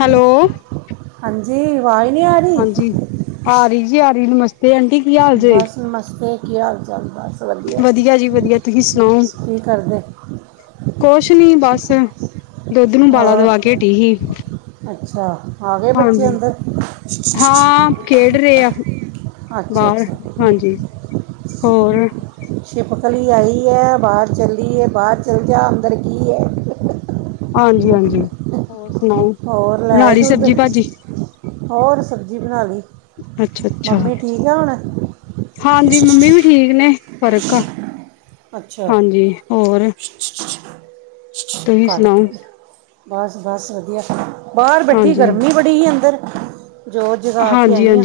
Hello ਹਾਂਜੀ ਆਵਾਜ਼ ਨਹੀਂ ਆ ਰਹੀ ਹਾਂਜੀ ਆ ਰਹੀ ਜੀ ਆ ਰਹੀ ਮਸ ਤੇ ਆਂਟੀ ਕੀ ਹਾਲ ਜ ਬਸ ਨਮਸਤੇ ਕੀ ਹਾਲ ਚਾਲ ਵਧੀਆ ਜੀ ਵਧੀਆ ਤੁਸੀਂ ਸੁਣਾਓ ਕੀ ਕਰਦੇ ਕੁਛ ਨੀ ਬਸ ਦੁੱਧ ਨੂੰ ਬਾਲਾ ਹੋਰ ਦਵਾ ਕੇ ਹਟੀ ਸੀ ਅੱਛਾ ਆ ਗਏ ਬੱਚੇ ਹਾਂਜੀ ਅੰਦਰ ਹਾਂ ਖੇਡ ਰਹੇ ਆ ਅੱਛਾ ਬਾਹਰ ਅੱਛਾ ਹਾਂਜੀ ਹੋਰ ਿਪਖਲੀ ਆਈ ਹੈ ਬਾਹਰ ਚੱਲਏ ਬਾਹਰ ਚੱਲ ਜਾ ਅੰਦਰ ਕੀ ਹੈ ਹਾਂਜੀ ਹਾਂਜੀ ਹੋ ਸੁਣਾਓ ਹੋਰ ਲੈ ਆਏ ਪਰਾਲੀ ਦੁੱਧ ਸਬਜ਼ੀ ਭਾਜੀ ਹੋਰ ਸਬਜ਼ੀ ਬਣਾ ਲਈ ਅੱਛਾ ਅੱਛਾ ਮੰਮੀ ਠੀਕ ਆ ਹੁਣ ਹਾਂਜੀ ਮੰਮੀ ਵੀ ਠੀਕ ਨੇ ਫ਼ਰਕ ਆ ਅੱਛਾ ਹਾਂਜੀ ਹੋਰ [unintelligible] ਤੁਸੀਂ ਕੱਢਤੀ ਸੁਣਾਓ ਬਸ ਬਸ ਵਧੀਆ ਖ ਬਾਹਰ ਬੈਠੀ ਹਾਂਜੀ ਹਾਂਜੀ ਗਰਮੀ ਬੜੀ ਅੰਦਰ ਜ਼ੋਰ ਜਗਾਾ ਕੇ ਆਈ ਹਆਂ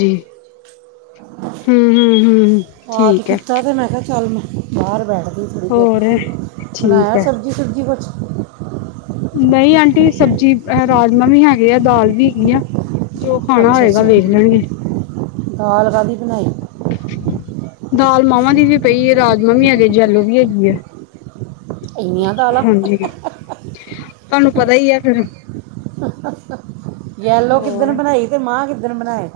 ਹਾਂ ਹਮ ਹਮ ਹਮ ਪਾਠ ਕੀਤਾ ਤੇ ਮੈਂ ਕਿਹਾ ਚੱਲ ਮੈਂ ਘਾਹਰ ਬੈਠਦੇ ਥੋੜੀ ਦੇਰ ਹੋਰ ਠੀਕ ਬਣਾਇਆ ਹੈ ਸਬਜ਼ੀ ਸੁਬਜ਼ੀ ਕੁਛ ਨਹੀਂ ਆਂਟੀ ਸਬਜ਼ੀ ਰਾਜਮਾਂ ਵੀ ਹੈਗੇ ਆ ਦਾਲ ਵੀ ਹੈਗੀ ਆ ਜੋ ਖਾਣਾ ਅੱਛਾ ਹੋਏਗਾ ਅੱਛਾ ਵੇਖ ਲੈਣਗੇ ਦਾਲ ਕਾਹਧਦੀ ਬਣਾਈ ਦਾਲ ਮਾਵਾਂ ਦੀ ਵੀ ਪਈ ਹੈ ਰਾਜਮਾਂ ਵੀ ਹੈਗੇ ਜੈਲੋ ਵੀ ਹੈਗੀ ਆ ਇੀਆਂ ਦਾਲਾਂ ਹਾਂਜੀ ਤੁਹਾਨੂੰ ਪਤਾ ਹੀ ਆ ਫਿਰ ਯਲੋ ਕਿੱਦਣ ਹੋਰ ਬਣਾਈ ਤੇ ਮਾਂ ਕਿੱ ਮਸਰ ਬਣਾਏ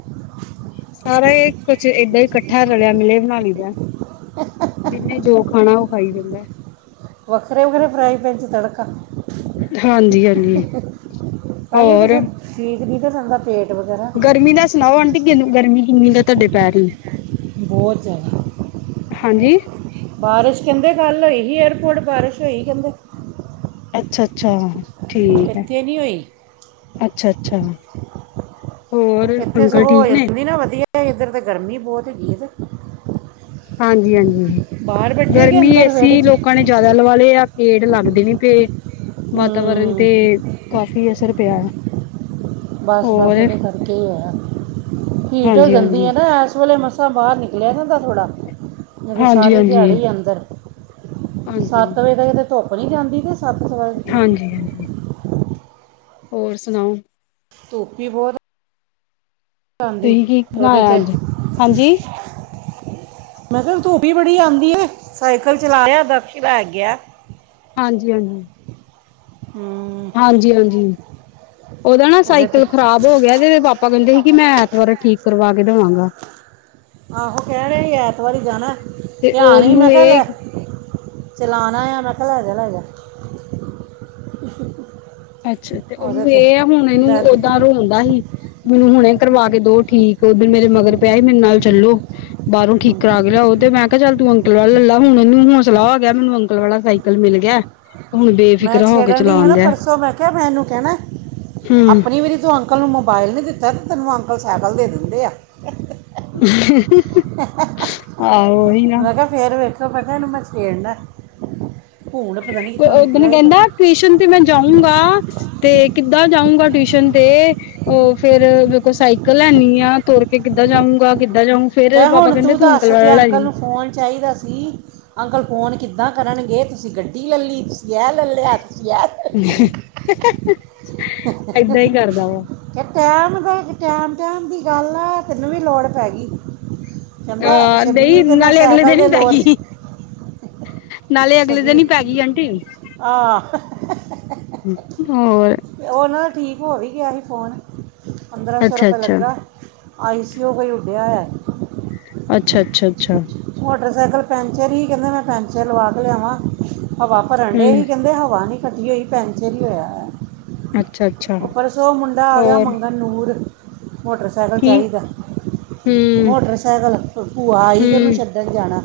ਸਾਰਾ ਇਹ ਕੁਛ ਏਦਾਂ ਹੀ ਇਕੱਠਾ ਰਲਿਆ ਮੇਲੇ ਬਣਾ ਲਈਦਾ ਜਿੰਨੇ ਜੋ ਖਾਣਾ ਉਹ ਖਾਈ ਦਿੰਦਾ ਵੱਖਰੇ ਵੱਖਰੇ ਫਰਾਾਈ ਪੈ ਸੀ ਤੜਕਾ ਹਾਂਜੀ ਹਾਂਜੀ ਤਾਂ ਹੀ ਤਾਂ ਹੋਰ ਫਿਰ ਠੀਕ ਨਹੀਂ ਤਾਂ ਚੰਗਾ ਪੇਟ ਵਗੈਰਾ ਗਰਮੀ ਦਾ ਸੁਣਾਓ ਆਂਟੀ ਕਿਨੂੰ ਗਰਮੀ ਮੀ ਦਾ ਤੁਹਾਡੇ ਪੈਰ ਹੀ ਬਹੁਤ ਜਿਆਦਾ ਹਾਂਜੀ ਬਾਰਿਸ਼ ਕਹਿੰਦੇ ਕੱਲ ਹੋਈ ਸੀ ਏਅਰਪੋਰਟ ਬਾਰਿਸ਼ ਹੋ ਕਹਿੰਦੇ ਅੱਛਾ, ਅੱਛਾ। ਠੀਕ ਹੈ, ਇੱਥੇ ਨਹੀਂ ਹੋਈ ਅੱਛਾ। ਅੱਛਾ। ਹੋਰ ਇੱਥੇ ਅੰਕਲ ਸਗੋਂ ਹੋ ਠੀਕ ਨੇ। ਜਾਂਦੀ ਨਾ ਵਧੀਆ ਇੱਧਰ ਤਾਂ ਗਰਮੀ ਬਹੁਤ ਹੈਗੀ ਏ ਤੇ। ਹਾਂਜੀ, ਹਾਂਜੀ ਬਾਹਰ ਬੈਠੇ ਕਿ ਗਰਮੀ ਅੰਦਰ ਏਸੀ ਵਿਹੜੇ 'ਚ ਲੋਕਾਂ ਨੇ ਜ਼ਿਆਦਾ ਲਵਾ ਲਏ ਆ, ਪੇੜ ਲੱਗਦੇ ਨੀ ਪਏ, ਵਾਤਾਵਰਨ ਹੂੰ ਤੇ ਕਾਫ਼ੀ ਅਸਰ ਪਿਆ ਹੈ ਹੋਰ ਕੀ ਹੋਇਆ। ਹੀਟ ਹੋ ਹਾਂਜੀ ਜਾਂਦੀ ਏ ਹਾਂਜੀ ਨਾ ਐਸ ਵੇਲੇ ਮ ਉੱਥੋਂ ਬਾਹਰ ਨਿਕਲਿਆ ਨੀ ਹੁੰਦਾ ਥੋੜ੍ਹਾ ਇਹ ਤੇ ਹਾਂਜੀ ਸਾਰੀ ਹਾਂਜੀ ਦਿਹਾੜੀ ਅੰਦਰ ਹਾਂਜੀ ਸੱਤ ਵਜੇ ਤੱਕ ਤੇ ਧੁੱਪ ਨੀ ਜਾਂਦੀ ਤੇ ਵਜੇ ਹਾਂਜੀ, ਹਾਂਜੀ। ਹੋਰ ਸੁਣਾਓ। ਧੂਪ ਹੀ ਬਹੁਤ ਐ। ਤੁਸੀਂ ਕੀ ਉਹਦੇ ਬਣਾਇਆ ਤੇ ਅੱਜ, ਹਾਂਜੀ। ਮੈਂ ਕਿਹਾ ਧੁੱਪ ਹੀ ਬੜੀ ਆਂਦੀ ਏ। ਸਾਈਕਲ ਚਲਾਇਆ -ਦਕਸ਼ ਲੈ ਗਿਆ। ਹਾਂਜੀ, ਹਾਂਜੀ। ਹੂੰ ਹਾਂਜੀ, ਹਾਂਜੀ। ਉਹਦਾ ਨਾ ਉਹਦੇ ਤੇ ਸਾਈਕਲ ਖ਼ਰਾਬ ਹੋ ਗਿਆ ਤੇ ਇਦੇ ਪਾਪਾ ਕਹਿੰਦੇ ਸੀ। ਕਿ ਮੈਂ ਐਤਵਾਰ ਠੀਕ ਕਰਵਾ ਕੇ ਦੇਵਾਂਗਾ। ਆਹੋ ਕਹਿ ਰਹੇ ਐਤਵਾਰ ਹੀ ਜਾਨਾ ਤੇ ਉਹਨੂੰ ਇਹ ਚਲਾਣਾ ਆ ਮੈਂ ਕਿਹਾ ਲੈ ਜਾ, ਲੈ ਜਾ। ਅੱਛਾ ਤੇ ਉਹਦੇ ਉਹਨੂੰ ਇਹ ਆ, ਹੁਣ ਤੇ ਇਹਨੂੰ ਦਾਦੀ ਓਦਾਂ ਰੋਦਾ ਸੀ ਮੈਨੂੰ ਹੁਣੇ ਕਰਵਾ ਕੇ ਦੋ ਠੀਕ ਉਧਰ ਮੇਰੇ ਮਗਰ ਪਿਆ ਸੀ, ਮੇਰੇ ਨਾਲ ਚੱਲੋ ਬਾਹਰੋਂ ਠੀਕ ਕਰਾ ਕੇ ਲਿਆਓ ਤੇ ਮੈਂ ਕਿਹਾ ਚੱਲ ਤੂੰ ਅੰਕਲ ਵਾਲਾ ਲੈ ਲਾ ਹੁਣ ਉਹਨੂੰ ਹੌਸਲਾ ਹੋ ਗਿਆ ਮੈਨੂੰ ਅੰਕਲ ਵਾਲਾ ਸਾਈਕਲ ਮਿਲ ਗਿਆ। ਹੁਣ ਬੇਫਿਕਰਾਂ ਹੋ ਕੇ ਚਲਾਉਣ ਡਿਐ। ਤੇ ਮੈਂ ਕਿਹਾ ਮੈ ਏਨੂੰ ਕਹਿਣਾ, ਆਪਣੀ ਵਾਰੀ ਤੂੰ ਅੰਕਲ ਨੂੰ ਮੋਬਾਇਲ ਨਹੀਂ ਦਿੱਤਾ। ਤੈਨੂੰ ਅੰਕਲ ਸਾਈਕਲ ਦੇ ਦਿੰਦੇ ਆ। ਹ। ਨਾ ਮੈਂ ਕਿਹਾ ਫੇਰ ਵੇਖ ਖੋ ਪਤਾ ਮੈਂ ਏਨੂੰ ਛੇੜਨਾ ਭੂਣ ਪਤਾ ਨਹੀਂ ਕਿੱਥੋਂ ਓਦਨ ਨਿਕਲਿਆ ਇਹ ਤੇ ਕਹਿੰਦਾ ਟਿਊਸ਼ਨ ਤੇ ਮੈਂ ਜਾਊਂਗਾ। ਤੇ ਕਿੱਦਾਂ ਜਾਊਗਾ ਟਿਊਸ਼ਨ ਤੇ ਉਹ ਫੇਰ ਮੇਰੇ ਕੋਲ਼ ਸਾਈਕਲ ਹੈਨੀ ਆ, ਤੁਰ ਕੇ ਕਿੱਦਾਂ ਜਾਊਗਾ ਕਿ ਕਹਿ ਹੁਣ ਤੂੰ ਦੱਸ ਜੇ ਅੰਕਲ ਜੀ ਨੂੰ ਫੋਨ ਚਾਹੀਦਾ ਸੀ ਅੰਕਲ ਫੋਨ ਕਿੱਦਾਂ ਕਰਨਗੇ ਤੁਸੀਂ ਗੱਡੀ ਲੈ ਲਈ ਐ ਲੈ ਲਿਆ [unintelligible] ਏਦਾਂ ਹੀ ਕਰਦਾ ਵਾ ਟਾਈਮ [unintelligible] ਟਾਈਮ ਟਾਈਮ ਦੀ ਗੱਲ ਆ ਤੈਨੂੰ ਵੀ ਲੋੜ ਪੈ ਗਈ ਕਹਿੰਦਾ ਅਹ ਸ਼ਬੀਰ ਦਈ ਤੇ ਮੈਂ ਨਾਲੇ ਅਗਲੇ ਸਾਈਕਲ ਦਿਨ ਹੀ ਪੈ ਗਈ ਨਾਲੇ ਅਗਲੇ ਦਿਨ ਛੱਬੀ ਹੀ ਪੈ ਗਈ ਆਂਟੀ ਆ ਹੋਰ ਉਹਨਾਂ ਦਾ ਠੀਕ ਹੋ ਵੀ ਗਿਆ ਸੀ ਫੋਨ ਪੰਦਰਾਂ ਸੌ ਅੱਛਾ ਰੁਪਏ ਅੱਛਾ ਲੱਗਾ ਆਈਸਸੀਓ ਓਹੀਓ ਉੱਡਿਆ ਆ ਅੱਛਾ ਅੱਛਾ ਅੱਛਾ ਮੋਟਰਸਾਈਕਲ ਪੈਂਚਰ ਹੀ ਕਹਿੰਦੇ ਮੈਂ ਪੈਂਚਰ ਲਵਾ ਕੇ ਲਿਆਵਾਂ ਹਵਾ ਭਰਨ ਡੇ ਹਮ ਸੀ ਕਹਿੰਦੇ ਹਵਾ ਨੀ ਫੱਟੀ ਹੋਈ ਪੈਂਚਰ ਹੀ ਹੋਇਆ ਹੈ ਅੱਛਾ ਅੱਛਾ ਪਰਸੋਂ ਮੁੰਡਾ ਆ ਗਿਆ ਹੋਰ ਮੰਗਨ ਨੂਰ ਮੋਟਰ ਸੈਕਲ ਕੀ ਚਾਹੀਦਾ ਹਮ ਮੋਟਰ ਸੈਕਲ ਭੂਆ ਆਈ ਤੇ ਉਹਨੂੰ ਹਮ ਛੱਡਣ ਚਣਾਾ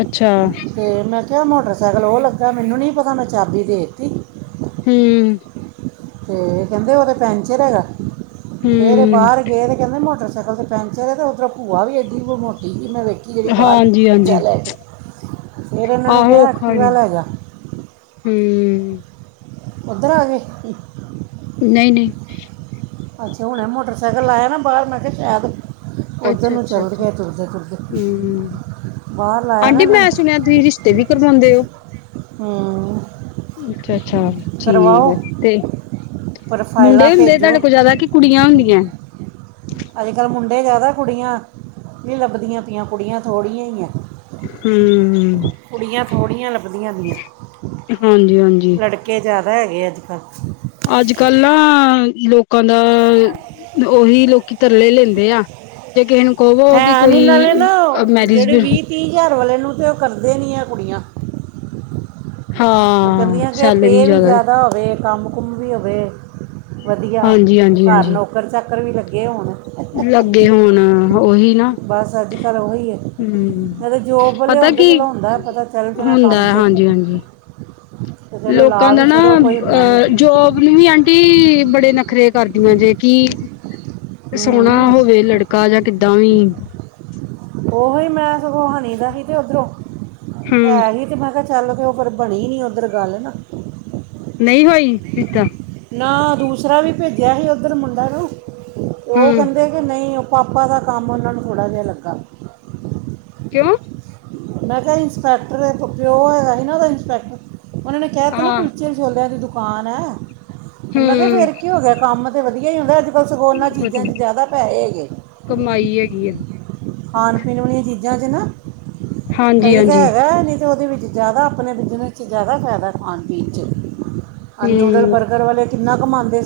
ਅੱਛਾ ਅਤੇ ਮੈਂ ਕਿਹਾ ਮੋਟਰਸਾਈਕਲ ਉਹ ਲੱਗਾ ਮੈਨੂੰ ਨਹੀਂ ਪਤਾ ਮੈਂ ਚਾਬੀ ਦੇ ਦਿੱਤੀ ਹਮ ਤੇ ਕਹਿੰਦੇ ਉਹ ਤੇ ਪੈਂਚਰ ਹੈਗਾ ਫੇਰੇ ਹਮ ਬਾਹਰ ਗਏ ਤੇ ਕਹਿੰਦੇ ਮੋਟਰ ਸਾਈਕਲ ਤੇ ਪੈਂਚਰ ਹੈ ਤੇ ਉਧਰ ਭੂਆ ਵੀ ਐਡੀ ਮੋਟੀ ਹੀ ਮੈ ਹਾਂ ਹਾਂਜੀ ਹਾਂਜੀ ਫਿਰ ਇਹਨਾਂ ਨੇ ਆਹੋ ਕਿਹਾ ਔਖਾ ਐਕਟਿਵਾ ਹਮ ਲੈ ਜਾ ਉੱਧਰ ਆ ਗਏ ਨਹੀਂ ਨਹੀਂ ਅੱਛਾ ਹੁਣ ਮੋਟਰਸਾਈਕਲ ਲਾਇਆ ਨਾ ਬਾਹਰ ਮੈਂ ਕਿਹਾ ਸ਼ਾਇਦ ਉਧਰ ਅੱਛਾ ਨੂੰ ਅੱਛਾ ਚੱਲ ਅੱਛਾ ਗਏ ਤੁਰਦੇ ਤੁਰਦੇ ਹਮ ਬਾਹਰ ਲਾਇਆ ਨਾ ਆਂਟੀ ਇਹਨਾਂ ਨੇ ਮੈਂ ਸੁਣਿਆ ਤੁਸੀਂ ਰਿਸ਼ਤੇ ਵੀ ਕਰਦੇ ਉਹ ਹਮ ਅੱਛਾ ਅੱਛਾ ਠੀਕ ਆ ਤੇ ਮੁੰਡੇ ਪ੍ਰੋਫਾਈਲਾਂ ਹੁੰਦੇ ਭੇਜੋ ਤੁਹਾਡੇ ਕੋਲ ਜਿਆਦਾ ਕਿ ਕੁੜੀਆਂ ਹੁੰਦੀਆਂ ਅਜ ਕਲ ਮੁੰ ਮੁੰਡੇ ਜ਼ਿਆਦਾ ਕੁੜੀਆਂ ਨਹੀਂ ਲੱਭਦੀਆਂ ਪਿਆ ਕੁੜੀਆਂ ਥੜ੍ਹੀਆਂ ਹੀ ਏ ਹਮ ਨਵੀਆਂ ਹਾਂਜੀ ਹਾਂਜੀ ਘਰੇ ਹੈ ਅਜ ਕਲ ਅੱਜ ਕੱਲ ਨਾ ਲੋਕਾਂ ਦਾ ਉਹੀ ਲੋਕੀ ਤਰਲੇ ਲੈਂਦੇ ਆ ਜੇ ਕਿਸੇ ਨੂੰ ਕਵੋ ਕਿ ਹੈ ਨੀ ਨਾਲੇ ਨਾ ਕੋਈ ਮੈਰਿਜ ਜਿਹੜੇ ਵੀ ਵੀਹ ਤੀਹ ਹਾਰ ਘਰ ਵਾਲੇ ਨੂੰ ਤਾਂ ਉਹ ਕਰਦੇ ਨਹੀਂ ਹੈ ਕੁੜੀਆਂ- ਉਹ ਹਾਂ, ਕਹਿੰਦੀਆਂ ਕਿ ਸੈਲਰੀ ਪੇ ਵੀ ਜ਼ਿਆਦਾ ਜਿਆਦਾ ਹੋਵੇ। ਕੰਮ ਕੁਮ ਵੀ ਹੋਵੇ ਵਧੀਆ। ਘਰ ਹਾਂਜੀ-ਹਾਂਜੀ-ਹਾਂਜੀ, ਨੌਕਰ ਚਾਕਰ ਚਾਕਰ ਵੀ ਲੱਗੇ ਹੋਣ ਲੱਗੇ ਹੋੁਣ ਉਹੀ ਨਾ। ਬਸ ਅੱਜ ਕੱਲ ਉਹੀ ਹੈ ਹਮ ਨਹੀਂ ਤਾਂ ਜੋਬ ਵਾਲੇ ਪਤਾ ਹੁੰਦੇ ਕੀ ਚਲੋ ਹੁੰਦਾ ਹੈ ਪਤਾ ਚੱਲ ਜਾਣਾ ਹੁੰਦਾ ਕੰਮ ਹੈ। ਤੇ ਹਾਂਜੀ-ਹਾਂਜੀ। ਤੇ ਚਲੋ ਲੋਕਾਂ ਲਾ ਦਾ ਵੀ ਨਾ ਛੜੋ ਕੋਈ ਹੁੰਦਾ ਨਹੀਂ ਅਹ ਜੋਬ ਨੂੰ ਵੀ ਆਂਟੀ ਬੜੇ ਨਖਰੇ ਕਰਦੀਆਂ ਜੇ ਕਿ ਸੋਹਣਾ ਹੂੰ ਹੋਵੇ ਲੜਕਾ ਜਾਂ ਕਿੱਦਾਂ ਵੀ ਓਹੀ ਮੈਂ ਸਗੋਂ ਹਨਣੀ ਦਾ ਹੀ ਤੇ ਉਓਧਰੋਂ ਹੂੰ ਹੈ ਇਹ ਤਾਂ ਮੈਂ ਕਿਹਾ ਚੱਲੋ ਪਰ ਬਣੀ ਨਹੀਂ ਉੱਧਰ ਗੱਲ ਨਾ ਨਹੀਂ ਹੋਈ ਰਿਤਾ ਨਾ ਦੂਸਰਾ ਵੀ ਭੇਜਿਆ ਸੀ ਉੱਧਰ ਮੁੰਡਾ ਨੂੰ ਉਹ ਹੂੰ ਕਹਿੰਦੇ ਕਿ ਨਹੀਂ ਪਾਪਾ ਦਾ ਕੰਮ ਉਹਨਾਂ ਨੂੰ ਥੋੜ੍ਹਾ ਜਿਹਾ ਲੱਗਾ। ਕਿਉਂ? ਮੈਂ ਕਿਹਾ ਇੰਸਪੈਕਟਰ ਪਿਓ ਹੈਗਾ ਸੀ ਨਾ ਉਹਦਾ ਇੰਸਪੈਕਟਰ ਉਹਨਾਂ ਨੇ ਕਿਹਾ ਤੇ ਨਾ ਹਾਂ ਕੁਲਚੀਆਂ ਛੋਲਿਆਂ ਦੀ ਦੁਕਾਨ ਆਣਾ ਮੈਂ ਕਿਹਾ ਹੂੰ ਫੇਰ ਕੀ ਹੋ ਗਿਆ ਕੰਮ ਵਧੀਆ ਹੀ ਹੁੰਦਾ ਬਸ ਹੋਰਨਾ ਚੀਜ਼ਾਂ 'ਚ ਵਧੀਆ ਜ਼ਿਆਦਾ ਪੈਹੇ ਹੈਗੇ ਨੇ ਕਮਾਈ ਹੈਗੀ ਆ ਜਿਨਾ ਦੇ ਨਾ ਹਾਂਜੀ ਕਹੀ ਤਾਂ ਹਾਂਜੀ ਹੈਗਾ ਨੀ ਅਤੇ ਉਹਦੇ ਵਿੱਚ ਜ਼ਿਆਦਾ ਆਪਣੇ ਬਿਜ਼ਨਸ 'ਚ ਜ਼ਿਆਦਾ ਫਾਇਦਾ ਖਾਣ ਪੀਣ ਚ ਨਿਊਡਲ ਬਰਗਰ ਵਾਲੇ ਕਿੰਨਾ ਕਮਾਂਦੇ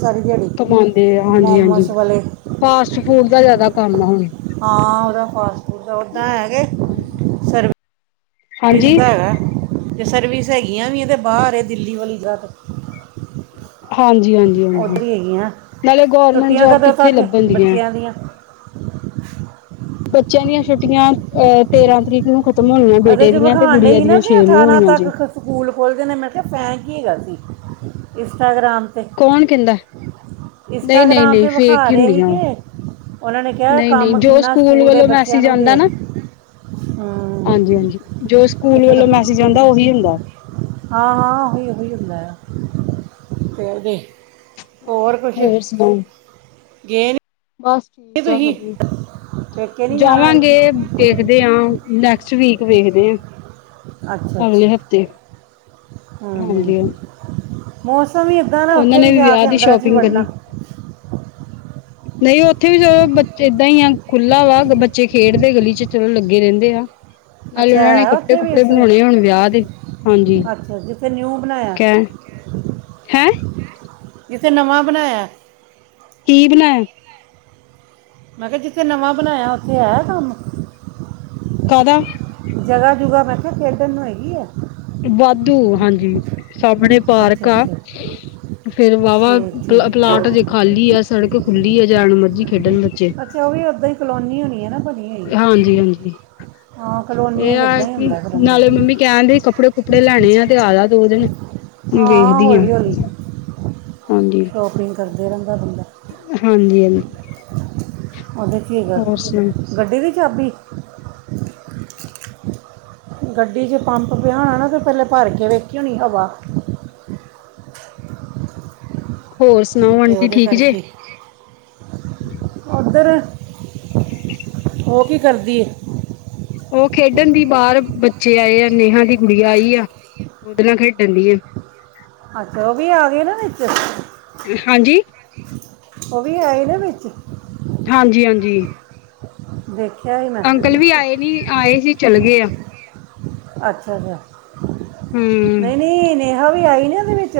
ਕਮਾਦੇ ਆ ਹਾਂਜੀ-ਹਾਂਜੀ ਵਾਲੇ ਫਾਸਟ ਫੂਡ ਦਾ ਜ਼ਿਆਦਾ ਕੰਮ ਹੁਣ ਹਾਂ ਉਹਦਾ ਫਾਸ ਓਦਾਂ ਹੈ ਕੇ ਸਰ ਹਾਂਜੀ ਪਿਸਦਾ ਹੈਗਾ ਤੇ ਸਰਵਿਸ ਹੈਗੀਆਂ ਵੀ ਹੈ ਤੇ ਬਾਹਰ ਦਿੱਲੀ ਵਾਲੀ ਘਤ ਹਾਂਜੀ ਹਾਂਜੀ ਨਾਲੇ ਗੋਰਮੈਂਟ ਛੁੱਟੀਆਂ ਜੋਬ ਕਦੋਂ ਕਿੱਥੇ ਤੱਕ ਹੈ ਲੱਭਣ ਦੀਆਂ। ਬੱਚਿਆਂ [inaudible] ਬੱਚਿਆਂ ਦੀਆਂ ਛੁੱਟੀਆਂ ਅਹ ਤੇਰਾਂ ਤਰੀਕ ਨੂੰ ਖ਼ਤਮ ਹੋਣੀਆਂ ਉਹਦੇ ਬੇਟੇ ਚ ਦੀਆਂ ਤੇ ਵਿਖਾਡੇ ਗੁੜੀਆਂ ਹੀ ਨਾ ਦੀਆਂ ਛੇ ਕਿ ਨੂੰ ਅਠਾਰਾਂ ਹੋਣੀਆਂ ਤੱਕ ਜੇ ਸਕੂਲ ਖੋਲਦੇ ਨੇ ਮੈਂ ਕਿਹਾ ਫੈਂਕ ਹਿ‌ ਹੈਗਾ ਸੀ। ਇੰਸਟਾਗ੍ਰਾਮ ਕੌਣ ਕਹਿੰਦਾ ਨਹੀਂ ਨਹੀਂ ਇੰਸਟਾਗ੍ਰਾਮ ਨਹੀਂ ਤੇ ਵਿਖਾ ਫੇਕ ਹੀ ਰਹੇ ਹੁੰਦੀਆਂ ਸੀਗੇ ਉਹਨਾਂ ਨੇ ਕਿਹਾ ਨਹੀਂ ਨਹੀਂ ਕੰਮ ਜੋ ਕਿੰਨਾ ਸਕੂਲ ਦੇ ਵੱਲੋਂ ਬੱਚਿਆਂ ਮੈਸੇਜ ਨੂੰ ਆਉਂਦਾ ਦੇ ਹੂੰ ਹਾਂ ਜੋ ਸਕੂਲ ਵਲੋਂ ਮੈਸੇਜ ਆਂਦਾ ਉਹੀ ਹੁੰਦਾ। ਹਾਂ-ਹਾਂ ਉਹੀ-ਉਹੀ ਹੁੰਦਾ ਆ ਤੇ ਬ ਹੋਰ ਸੁਣਾਓ ਗੇ ਨੀ ਬਸ ਠੀਕ ਆ ਵਧਿਆ ਪੇਕੇ ਨਹੀਂ ਜਾਣਾ ਹਰ ਜਾਵਾਂਗੇ ਕੀ ਦੇਖਦੇ ਹਾਂ ਨੈਕਸਟ ਵੀਕ। ਵੇਖਦੇ ਆ ਅੱਛਾ ਅਗਲੇ ਅੱਛਾ ਹਫ਼ਤੇ ਹਾਂਜੀ-ਹਾਂਜੀ! ਮੋਸ ਤਾਂਂ ਇੱਦਾਂ ਨਾ ਉਹਨਾਂ ਉੱਥੇ ਨੇ ਵੀ ਜਾ ਵਿਆਹ ਕੇ ਦੀ ਅੰਦਰਾਂ ਚ ਹੀ ਸ਼ੋਪਿੰਗ ਵੜ੍ਹਨਾ ਨਹੀਂ ਉੱਥੇ ਵੀ ਚਲੋ ਬ ਏਦਾਂ ਹੀ ਆ ਖੁੱਲ੍ਹਾ ਵਾ ਬੱਚੇ ਖੇਡਦੇ ਗਲੀ ਚ ਚਲੋ ਲੱਗੇ ਰਹਿੰਦੇ ਆ। ਨਾਲ ਅੱਛਾ ਉਹਨਾਂ ਨੇ ਹੈ ਕੱਪੜੇ ਉੱਥੇ ਵੀ ਇਸ ਕੁਪੜੇ ਤਰ੍ਹਾਂ ਹੀ? ਬਣਾਉਣੇ ਹੁਣ ਵਿਆਹ ਦੇ ਹਾਂਜੀ ਅੱਛਾ ਜਿੱਥੇ ਨਿਊ ਬਣਾਇਆ ਕਹਿ ਹੈਂ ਇਥੇ ਨਵਾਂ ਬਣਾਇਆ। ਕੀ ਬਣਾਯਾ? ਮੈਂ ਕਿਹਾ ਜਿੱਥੇ ਨਵਾਂ ਬਣਾਇਆ ਉੱਥੇ ਹੈ ਕੰਮ। ਕਾਦਾ? ਜਗ੍ਹਾ ਜੁਗਾ ਮੈਂ ਕਿਹਾ ਖੇਡਣ ਨੂੰ ਹੈਗੀ ਆ। ਵਾਧੂ ਹਾਂਜੀ। ਸਾਹਮਣੇ ਪਾਰਕ ਅੱਛਾ ਆ ਅੱਛਾ ਫੇਰ ਵਾਹਵਾ ਠੀਕ ਠੀਕ ਪਲਾਟ ਜੇ ਖਾਲੀ ਆ ਸੜਕ ਖੁੱਲੀ ਆ ਜਣ ਮਰਜੀੀ ਅੱਛਾ ਉਹ ਵੀ ਉੱਦਾਂ ਹੀ ਕਲੋਨੀ ਹੋਣੀ ਹੈ ਨਾ ਬੜੀੀਆਂ ਹੀ ਹਾਂਜੀ ਹਾਂਜੀ ਹਾਂ ਕਲੋਨੀਆਂ ਇਹ ਆ ਇਿੱਦਾਂ ਹੀ ਕਿ ਹੁੰਦਾ ਨਾਲੇ ਫਲੰਗਰ। ਮੰਮੀ ਕਹਿਣਦੇ ਕੱਪੜੇ ਲੈਣੇ ਆ ਤੇ ਆਦਾ ਦੋ ਦਿਨ। ਵੇਖਦੀ ਹਾਂ। ਹੌਲੀ ਹੌਲੀ ਸ਼ੋਪਿੰਗ ਕਰਦੇ ਰੰਦਾ ਬੰਦਾ ਹਾਂਜੀ ਹਾਂਜੀ ਹਾਂਜੀ ਉਹਦੇ ਕੀ ਕਰ ਹੋਰ ਸੁਣਾਓ ਗੱਡੀ ਦੀ ਚਾਬੀ ਗੱਡੀ ਚੇ ਪੰਪ ਪਿਆਾਣਾ ਨਾ ਤਾਂ? ਤੇ ਪੇਲਾ ਪਰਕੇ ਵੇਖੀ ਹੋਣੀ ਹਵਾ ਹੋਰ ਸੁਣਾਓ ਤੇ ਆਂਟੀ ਉਹਦੇ ਠੀਕ ਜੇ? ਕਰਕੇ ਉਧਰ ਉਹ ਕੀ ਕਰਦੀ? ਉਹ ਖੇਡਣ ਦੀ ਬਾਹਰ ਬੱਚੇ ਆਏ ਆ ਨੇਹਾਂ ਦੀ ਕੁੜੀ ਆਈ ਆ। ਉਹਦੇ ਨਾਲ ਖੇਡਣ ਦੀ ਆ। ਅੱਛਾ, ਉਹ ਵੀ ਆ ਗਏ ਨਾ ਵਿਚ? ਹਾਂਜੀ? ਉਹ ਵੀ ਹੈਏ ਨਾ ਵਿੱਚ? ਹਾਂਜੀ-ਹਾਂਜੀ, ਦੇਖਿਆ ਹੀ ਮੈਂ ਅੰਕਲ ਵੀ ਆਏ ਨੀ ਆਏ ਸੀ ਚੱਲ ਗਏ ਆ। ਅੱਛਾ-ਅੱਛਾ ਹੂੰ ਨਹੀਂ-ਨਹੀਂ ਨਹੀਂ ਠ ਵੀ ਆਈ ਨਾ ਉਹਦੇ ਵਿੱਚ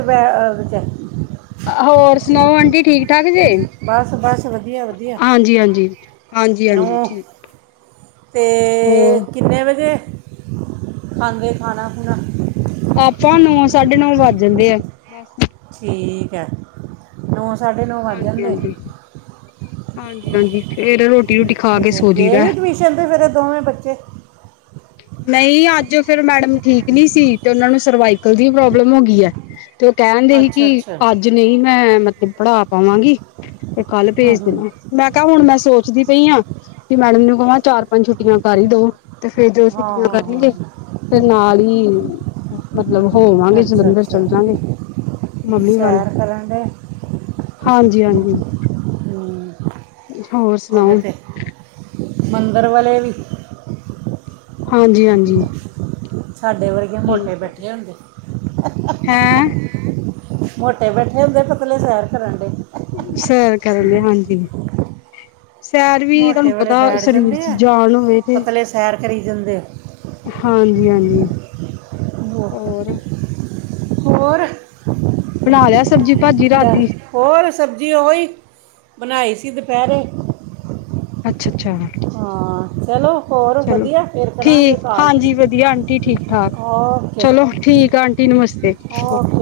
ਹੋਰ ਸੁਣਾਓ ਆਂਡੀ? ਠੀਕ? ਬਸ ਬਸ ਵਧੀਆ ਵਧੀਆ ਹਾਂਜੀ-ਹਾਂਜੀ ਹਾਂਜੀ-ਹਾਂਜੀ ਠੀਕ। ਅਤੇ, ਹੋਰ ਕਿੰਨੇ ਵਜੇ? ਹਾਂਗੇ ਖਾਣਾ ਪੀਣਾ? ਆਪਾਂ ਨੌ ਸਾਢੇ ਨੌ ਵੱਜ ਜਾਂਦੇ ਆ। ਠੀਕ ਹੈ ਹ ਹਾਂਜੀ-ਹਾਂਜੀ ਹਾਂਜੀ-ਹਾਂਜੀ ਫੇਿਰ ਰੋਟੀ ਰੋਟੀ ਖਾ ਕੇ ਅੱਛਾ, ਸੋਜੀ ਗਏ ਦਾ ਹੀ ਟਿਊਸ਼ਨ ਤੇ ਫਿਰ ਇਹ ਦੋਵੇਂ ਬੱਚੇ? ਨਹੀਂ, ਅੱਜ ਫਿਰ ਮੈਡਮ ਠੀਕ ੀ ਸੀ, ਤੇ ਉਹਨਾ ਨੂੰ ਸਰਵਾਈਕਲ ਦੀ ਪ੍ਰੋਬਲਮ ਹੋ ਗਈ ਹੈ ਤੇ ਉਹ ਕਹਿਣਦੇ ਸੀ ਅੱਛਾ ਕਿ ਅੱਛਾ ਅੱਜ ਨਹੀਂ ਮੈਂ ਮਤਲਬ ਪੜ੍ਹਾ ਪਾਵਾਂਗੀ, ਤੇ ਕੱਲ ਹੂੰ ਭੇਜ ਹੂੰ ਦੇਣਾ ਮੈਂ ਕਿਹਾ ਹੁਣ ਮੈਂ ਸੋਚਦੀ ਪਈ ਹਾਂ ਕਿ ਮੈਡਮ ਨੂੰ ਕਵਾਂ। ਚਾਰ-ਪੰਜ ਛੁੱਟੀਆਂ ਕਰ ਹੀ ਦੋ ਤੇ ਫੇਰ ਜੋ ਹਾਂ ਹਾਂ ਕਰਨਗੇ, ਹਾਂ ਫ ਨਾਲ ਹੀ ਮਤਲਬ ਹੋਵਾਂਗੇ ਅੱਛਾ ਜਲੰਧਰ ਅੱਛਾ ਚੱਲ ਜਾਾਂਗੇ ਮੰਮੀ ਵੱਲ ਸੈਰ ਕਰਨ ਦੇ ਹਾਂਜੀ-ਹਾਂਜੀ ਹੋਰ ਉਹਦੇ ਸੁਣਾਓ? ਤੇ ਮੰਦਰ ਵਾਲਲੇ ਵੀ?? ਹਾਂਜੀ-ਹਾਂਜੀ ਸਾਡੇ ਪਰ ਮੋਟੇ ਬੈਠੇ ਹੁੰਦੇ ਹੈਂ ਮੋਟੇ ਬੈਠੇ ਹੁੰਦੇ ਪਤਲੇ ਸੈਰ ਕਰਨ ਡ ਸਾਰੇ ਕਰ ਲਈ ਹਾਂਜੀ ਸੈਰ ਵੀ ਤੁਹਾਨੂੰ ਮੋਟੇ ਵਾਲੇ ਪਤਾ, ਬੈਠ ਸਰੀਰ ਜਾਂਦੇ ਚ ਆ ਜਾਲ ਹੋਵੇ ਤੇ ਪਤਲੇ ਸੈਰ ਕਰੀ ਦਿੰਦੇ ਹਾਂਜੀ ਹਾਂਜੀ ਹੋ- ਹੋਰ ਹੋਰ ਬਣਾ ਲਿਆ ਸਬਜ਼ੀ ਭਾਜੀ ਰਾਤ ਤਾਂ ਦੀ ਹੋਰ ਸਬਜ਼ੀ ਉਹ ਹੀ ਬਣਾਈ ਸੀ ਦੁਪਹਿਰੇ ਅੱਛਾ ਅੱਛਾ ਹਾਂ ਚਲੋ ਹੋਰ ਚਲੋ ਵਧੀਆ ਫਿਰ ਕਰਾਂਗੇ ਠੀਕ ਕਾਲ ਹਾਂਜੀ ਵਧੀਆ ਆਂਟੀ ਠੀਕ ਠਾਕ ਓਕੇ ਚਲੋ ਠੀਕ ਆ ਆਂਟੀ ਨਮਸਤੇ ਓਕੇ